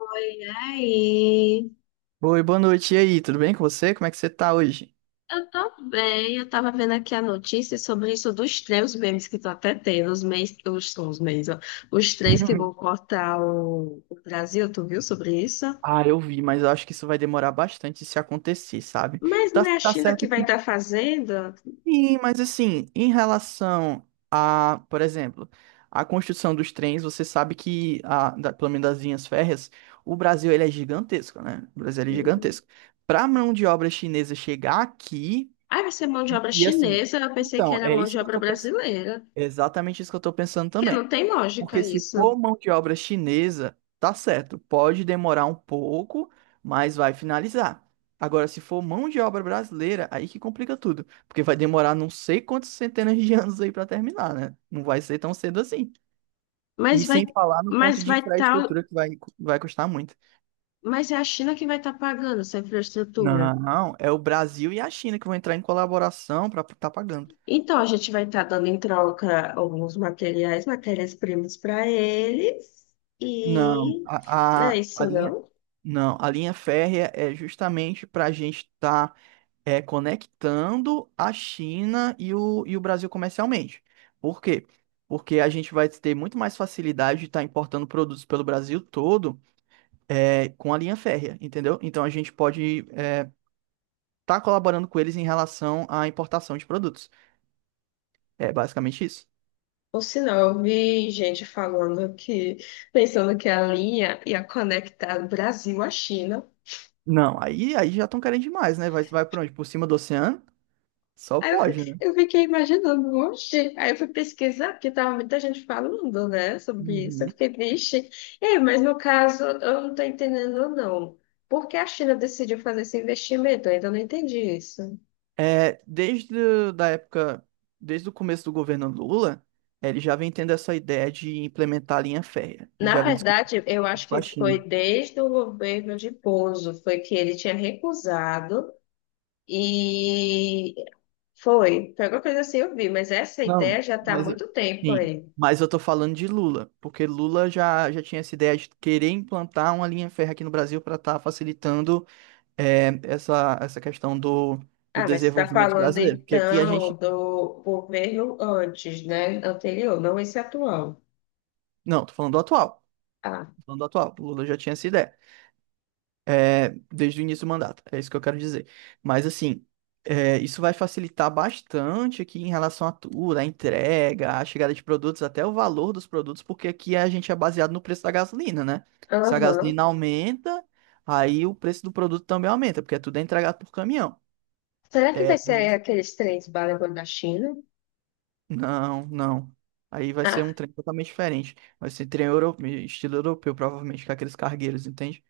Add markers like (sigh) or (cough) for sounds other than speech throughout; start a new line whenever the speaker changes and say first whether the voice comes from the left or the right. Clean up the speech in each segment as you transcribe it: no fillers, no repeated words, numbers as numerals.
left: Oi, aí.
right: Oi, boa noite. E aí, tudo bem com você? Como é que você tá hoje?
left: Eu tô bem. Eu tava vendo aqui a notícia sobre isso dos três memes que tô até tendo, os memes, os memes, ó. Os trens que vão
right: (laughs)
left: cortar o Brasil, tu viu sobre isso?
right: Ah, eu vi, mas eu acho que isso vai demorar bastante se acontecer, sabe?
left: Mas não
right: Tá,
left: é a
right: tá
left: China que
right: certo
left: vai
right: que
left: estar fazendo?
right: sim, mas assim, em relação a, por exemplo, a construção dos trens, você sabe que, a, da, pelo menos das linhas férreas, o Brasil ele é gigantesco, né? O Brasil ele é
left: Hum.
right: gigantesco. Pra mão de obra chinesa chegar aqui,
left: Ah, vai ser mão de
right: e,
left: obra
right: e assim,
left: chinesa. Eu pensei que
right: então,
left: era
right: é
left: mão
right: isso
left: de
right: que eu
left: obra
right: tô pensando.
left: brasileira.
right: Exatamente isso que eu tô pensando
left: Que
right: também.
left: não tem lógica
right: Porque se
left: isso.
right: for mão de obra chinesa, tá certo, pode demorar um pouco, mas vai finalizar. Agora, se for mão de obra brasileira, aí que complica tudo, porque vai demorar não sei quantas centenas de (laughs) anos aí para terminar, né? Não vai ser tão cedo assim. E
left: Mas vai,
right: sem falar no ponto
left: mas
right: de
left: vai estar,
right: infraestrutura que vai, vai custar muito.
left: mas é a China que vai estar pagando essa infraestrutura.
right: Não, é o Brasil e a China que vão entrar em colaboração para estar pagando.
left: Então, a gente vai estar dando em troca alguns materiais, matérias-primas para eles.
right: Não,
left: E não é
right: a
left: isso,
right: linha,
left: não?
right: Não, a linha férrea é justamente para a gente estar conectando a China e o Brasil comercialmente. Por quê? Porque a gente vai ter muito mais facilidade de estar importando produtos pelo Brasil todo com a linha férrea, entendeu? Então a gente pode estar colaborando com eles em relação à importação de produtos. É basicamente isso.
left: Ou senão, eu vi gente falando que, pensando que a linha ia conectar o Brasil à China.
right: Não, aí já estão querendo demais, né? Vai por onde? Por cima do oceano? Só
left: Aí eu,
right: pode, né?
left: eu fiquei imaginando, oxe. Aí eu fui pesquisar, porque tava muita gente falando, né, sobre isso.
right: Uhum.
left: Eu fiquei, vixe. É, mas no caso, eu não tô entendendo, não. Por que a China decidiu fazer esse investimento? Eu ainda não entendi isso.
right: Da época, desde o começo do governo Lula, ele já vem tendo essa ideia de implementar a linha férrea. Ele
left: Na
right: já vem discutindo
left: verdade, eu acho
right: isso com
left: que
right: a
left: foi
right: China.
left: desde o governo de Bozo, foi que ele tinha recusado e foi, foi alguma coisa assim eu vi, mas essa ideia
right: Não,
left: já está há
right: mas
left: muito tempo
right: sim,
left: aí.
right: mas eu tô falando de Lula, porque Lula já tinha essa ideia de querer implantar uma linha férrea aqui no Brasil para estar facilitando essa questão do
left: Ah, mas você está
right: desenvolvimento
left: falando
right: brasileiro. Porque aqui a
left: então
right: gente.
left: do governo antes, né? Anterior, não esse atual.
right: Não, tô falando do atual.
left: Ah,
right: Tô falando do atual. Lula já tinha essa ideia. Desde o início do mandato. É isso que eu quero dizer. Mas, assim, é, isso vai facilitar bastante aqui em relação à tudo, à entrega, à chegada de produtos, até o valor dos produtos, porque aqui a gente é baseado no preço da gasolina, né? Se a
left: aham.
right: gasolina aumenta, aí o preço do produto também aumenta, porque tudo é entregado por caminhão.
left: Será que
right: É,
left: vai ser
right: beleza.
left: aqueles trens balangando da China?
right: Não. Aí vai ser um
left: Ah,
right: trem totalmente diferente. Vai ser trem europeu, estilo europeu, provavelmente, com aqueles cargueiros, entende?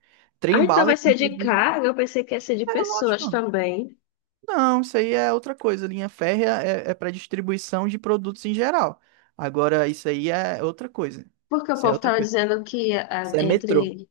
left: ah,
right: Trem
left: então
right: bala,
left: vai ser de
right: inclusive.
left: carga? Eu pensei que ia ser de
right: É
left: pessoas
right: lógico.
left: também.
right: Não, isso aí é outra coisa. Linha férrea é para distribuição de produtos em geral. Agora, isso aí é outra coisa.
left: Porque o
right: Isso é
left: povo
right: outra
left: estava
right: coisa.
left: dizendo que ah,
right: Isso é metrô.
left: entre...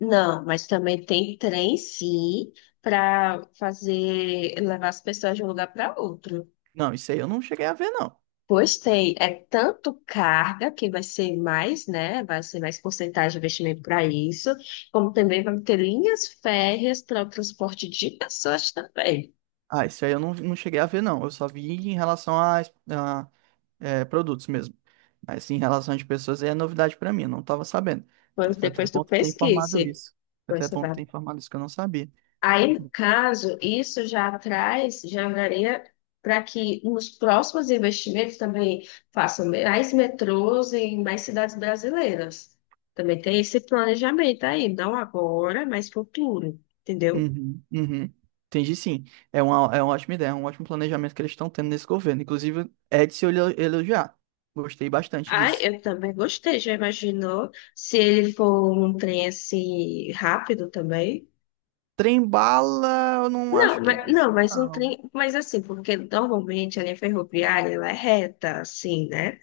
left: Não, mas também tem trem, sim, para fazer levar as pessoas de um lugar para outro.
right: Não, isso aí eu não cheguei a ver, não.
left: Pois tem, é tanto carga que vai ser mais, né? Vai ser mais porcentagem de investimento para isso, como também vai ter linhas férreas para o transporte de pessoas também.
right: Ah, isso aí eu não cheguei a ver, não. Eu só vi em relação a produtos mesmo. Mas em relação de pessoas aí é novidade pra mim, eu não tava sabendo. É,
left: Pois
right: foi até
left: depois tu
right: bom tu ter
left: pesquise,
right: informado isso. Foi
left: pois
right: até
left: você
right: bom tu
left: vai...
right: ter informado isso que eu não sabia.
left: Aí, no caso, isso já traz, já varia para que nos próximos investimentos também façam mais metrôs em mais cidades brasileiras. Também tem esse planejamento aí, não agora, mas futuro, entendeu?
right: Uhum, uhum. Entendi, sim. É uma ótima ideia, é um ótimo planejamento que eles estão tendo nesse governo. Inclusive, é de se elogiar. Gostei bastante
left: Ai,
right: disso.
left: eu também gostei. Já imaginou se ele for um trem assim rápido também?
right: Trembala, eu não
left: Não,
right: acho que
left: mas,
right: vai ser,
left: não, mas um
right: não.
left: trem, mas assim, porque normalmente a linha ferroviária ela é reta, assim, né?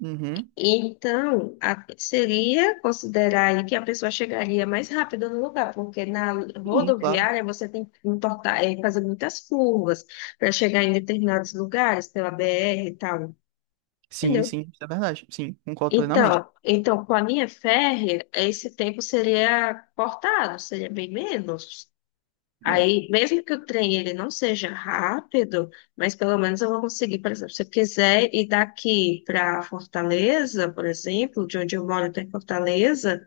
right: Uhum.
left: Então, seria considerar aí que a pessoa chegaria mais rápido no lugar, porque na
right: Sim, claro.
left: rodoviária você tem que importar, é, fazer muitas curvas para chegar em determinados lugares, pela BR e tal,
right: Sim,
left: entendeu?
right: sim, isso é verdade. Sim, concordo plenamente.
left: Então, com a linha férrea, esse tempo seria cortado, seria bem menos.
right: É.
left: Aí, mesmo que o trem ele não seja rápido, mas pelo menos eu vou conseguir, por exemplo, se eu quiser ir daqui para Fortaleza, por exemplo, de onde eu moro até Fortaleza,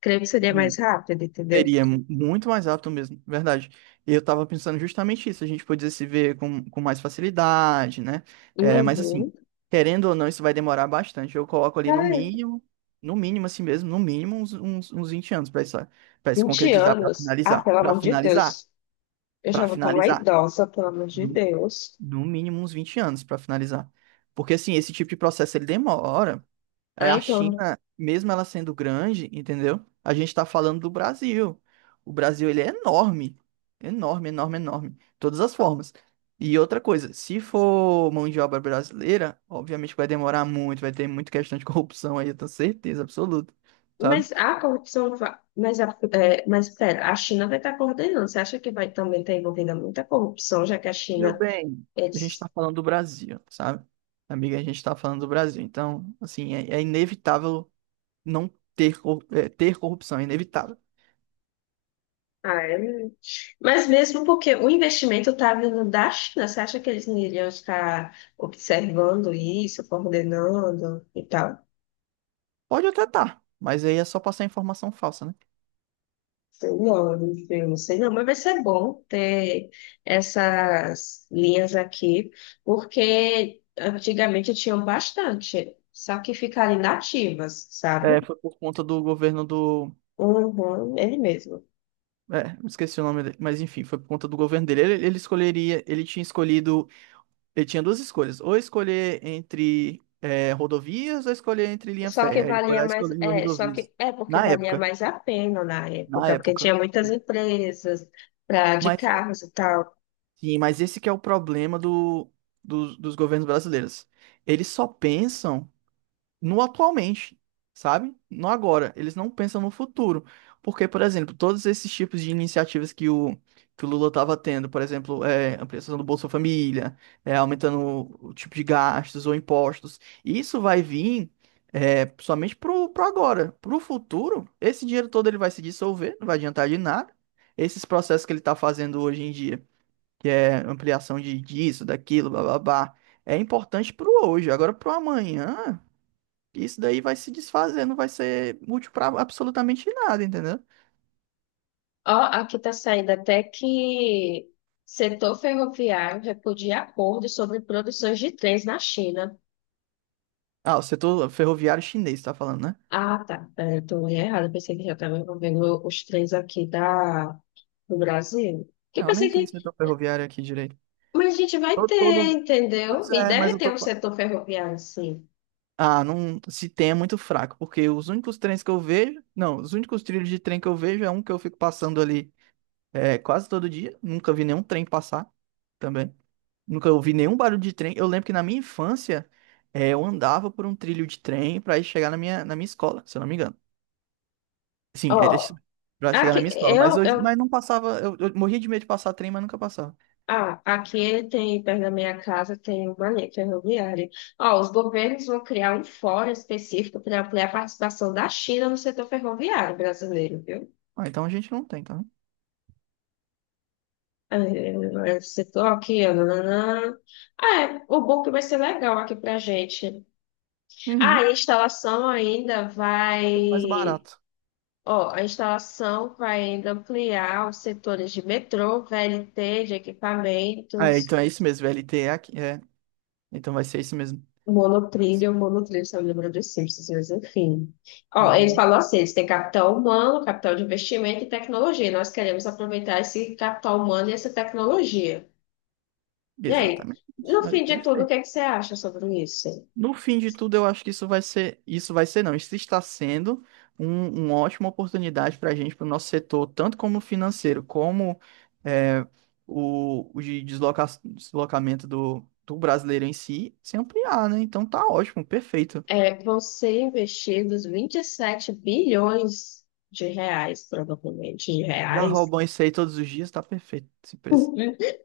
left: creio que seria mais
right: Hum.
left: rápido, entendeu?
right: Muito mais rápido mesmo, verdade. Eu tava pensando justamente isso, a gente podia se ver com mais facilidade, né? É, mas assim,
left: Uhum.
right: querendo ou não, isso vai demorar bastante. Eu coloco ali no
left: Ai,
right: mínimo, no mínimo assim mesmo, no mínimo uns 20 anos pra isso, para se
left: 20
right: concretizar,
left: anos. Ah, pelo amor de Deus. Eu já
right: pra
left: vou estar uma
right: finalizar.
left: idosa, pelo amor de
right: No,
left: Deus.
right: no mínimo uns 20 anos pra finalizar. Porque assim, esse tipo de processo ele demora. É,
left: Ah,
right: a
left: então.
right: China, mesmo ela sendo grande, entendeu? A gente tá falando do Brasil. O Brasil, ele é enorme. Enorme, enorme, enorme. De todas as formas. E outra coisa, se for mão de obra brasileira, obviamente vai demorar muito, vai ter muita questão de (laughs) corrupção aí, eu tenho certeza absoluta, sabe?
left: Mas a corrupção. Mas, a, é, mas espera, a China vai estar coordenando. Você acha que vai também estar envolvida muita corrupção, já que a
right: Meu
left: China.
right: bem. A gente tá falando do Brasil, sabe? Amiga, a gente tá falando do Brasil. Então, assim, é inevitável não ter corrupção, é inevitável.
left: Ah, é muito. Mas mesmo porque o investimento está vindo da China, você acha que eles não iriam estar observando isso, coordenando e tal?
right: Pode até tá, mas aí é só passar informação falsa, né?
left: Sei não, eu não sei não, mas vai ser bom ter essas linhas aqui, porque antigamente tinham bastante, só que ficaram inativas, sabe?
right: É, foi por conta do governo do.
left: Uhum, ele mesmo.
right: É, esqueci o nome dele, mas enfim, foi por conta do governo dele. Ele escolheria, ele tinha escolhido, ele tinha duas escolhas, ou escolher entre rodovias ou escolher entre linha
left: Só que
right: férrea. Ele foi
left: valia
right: lá e
left: mais,
right: escolheu
left: é, só
right: rodovias.
left: que é porque
right: Na
left: valia
right: época,
left: mais a pena na
right: na
left: época, porque
right: época.
left: tinha muitas empresas pra, de
right: Mas, é,
left: carros e tal.
right: sim, mas esse que é o problema do, dos governos brasileiros. Eles só pensam no atualmente, sabe? No agora. Eles não pensam no futuro. Porque, por exemplo, todos esses tipos de iniciativas que o Lula estava tendo, por exemplo, ampliação do Bolsa Família, é, aumentando o tipo de gastos ou impostos, isso vai vir somente pro agora. Pro futuro, esse dinheiro todo ele vai se dissolver, não vai adiantar de nada. Esses processos que ele está fazendo hoje em dia, que é ampliação de disso, daquilo, blá blá blá, é importante pro hoje. Agora, pro amanhã isso daí vai se desfazer, não vai ser útil pra absolutamente nada, entendeu?
left: Ó, aqui tá saindo até que setor ferroviário repudia acordo sobre produções de trens na China.
right: Ah, o setor ferroviário chinês, tá falando, né?
left: Ah, tá. Peraí, eu tô olhando errado. Pensei que já estava envolvendo os trens aqui da, do Brasil. Que
right: Não,
left: pensei
right: nem tem
left: que...
right: setor ferroviário aqui direito.
left: Mas a gente vai
right: Todo,
left: ter,
right: todo...
left: entendeu?
right: Pois
left: E
right: é, mas
left: deve
right: eu
left: ter
right: tô
left: um
right: falando.
left: setor ferroviário, sim.
right: Ah, não, se tem é muito fraco, porque os únicos trens que eu vejo, não, os únicos trilhos de trem que eu vejo é um que eu fico passando ali quase todo dia, nunca vi nenhum trem passar também. Nunca ouvi nenhum barulho de trem. Eu lembro que na minha infância, eu andava por um trilho de trem pra ir chegar na minha escola, se eu não me engano. Sim, era
left: Ó,
right: isso pra chegar
left: aqui,
right: na minha escola. Mas
left: eu,
right: hoje,
left: eu
right: mas não passava. Eu morria de medo de passar trem, mas nunca passava.
left: Ah, aqui tem, perto da minha casa, tem uma linha ferroviária. Ó, os governos vão criar um fórum específico para ampliar a participação da China no setor ferroviário brasileiro, viu?
right: Ah, então a gente não tem, tá?
left: É, é, setor aqui, ó, nananã. Ah, é, o book vai ser legal aqui pra gente. Ah,
right: Uhum.
left: a instalação ainda
right: Tá tudo mais
left: vai...
right: barato.
left: Ó, a instalação vai ainda ampliar os setores de metrô, VLT, de
right: Ah, é, então
left: equipamentos...
right: é isso mesmo. VLT é aqui. É. Então vai ser isso mesmo.
left: Monotrilho, monotrilho, você lembra dos Simpsons, mas enfim. Ó, eles
right: Uhum.
left: falam assim, eles têm capital humano, capital de investimento e tecnologia. Nós queremos aproveitar esse capital humano e essa tecnologia. E aí,
right: Exatamente.
left: no
right: Aí,
left: fim de tudo, o que
right: perfeito.
left: é que você acha sobre isso?
right: No fim de tudo, eu acho que isso vai ser não, isso está sendo uma ótima oportunidade para a gente, para o nosso setor, tanto como financeiro, como é, o de deslocamento do brasileiro em si, se ampliar, né? Então tá ótimo, perfeito.
left: É, vão ser investidos 27 bilhões de reais, provavelmente, de
right: Já
left: reais.
right: roubam isso aí todos os dias, tá perfeito esse preço.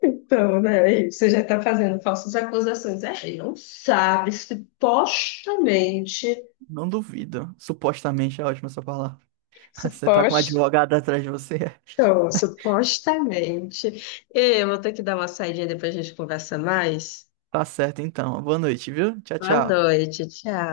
left: Então, né, você já está fazendo falsas acusações. É, ele não sabe, supostamente...
right: Não duvido. Supostamente é ótima essa palavra. (laughs) Você tá com um
left: Supostamente.
right: advogado atrás de você. (laughs)
left: Então, supostamente. Ei, eu vou ter que dar uma saidinha depois a gente conversa mais.
right: Tá certo então. Boa noite, viu? Tchau,
left: Boa
right: tchau.
left: noite, tchau.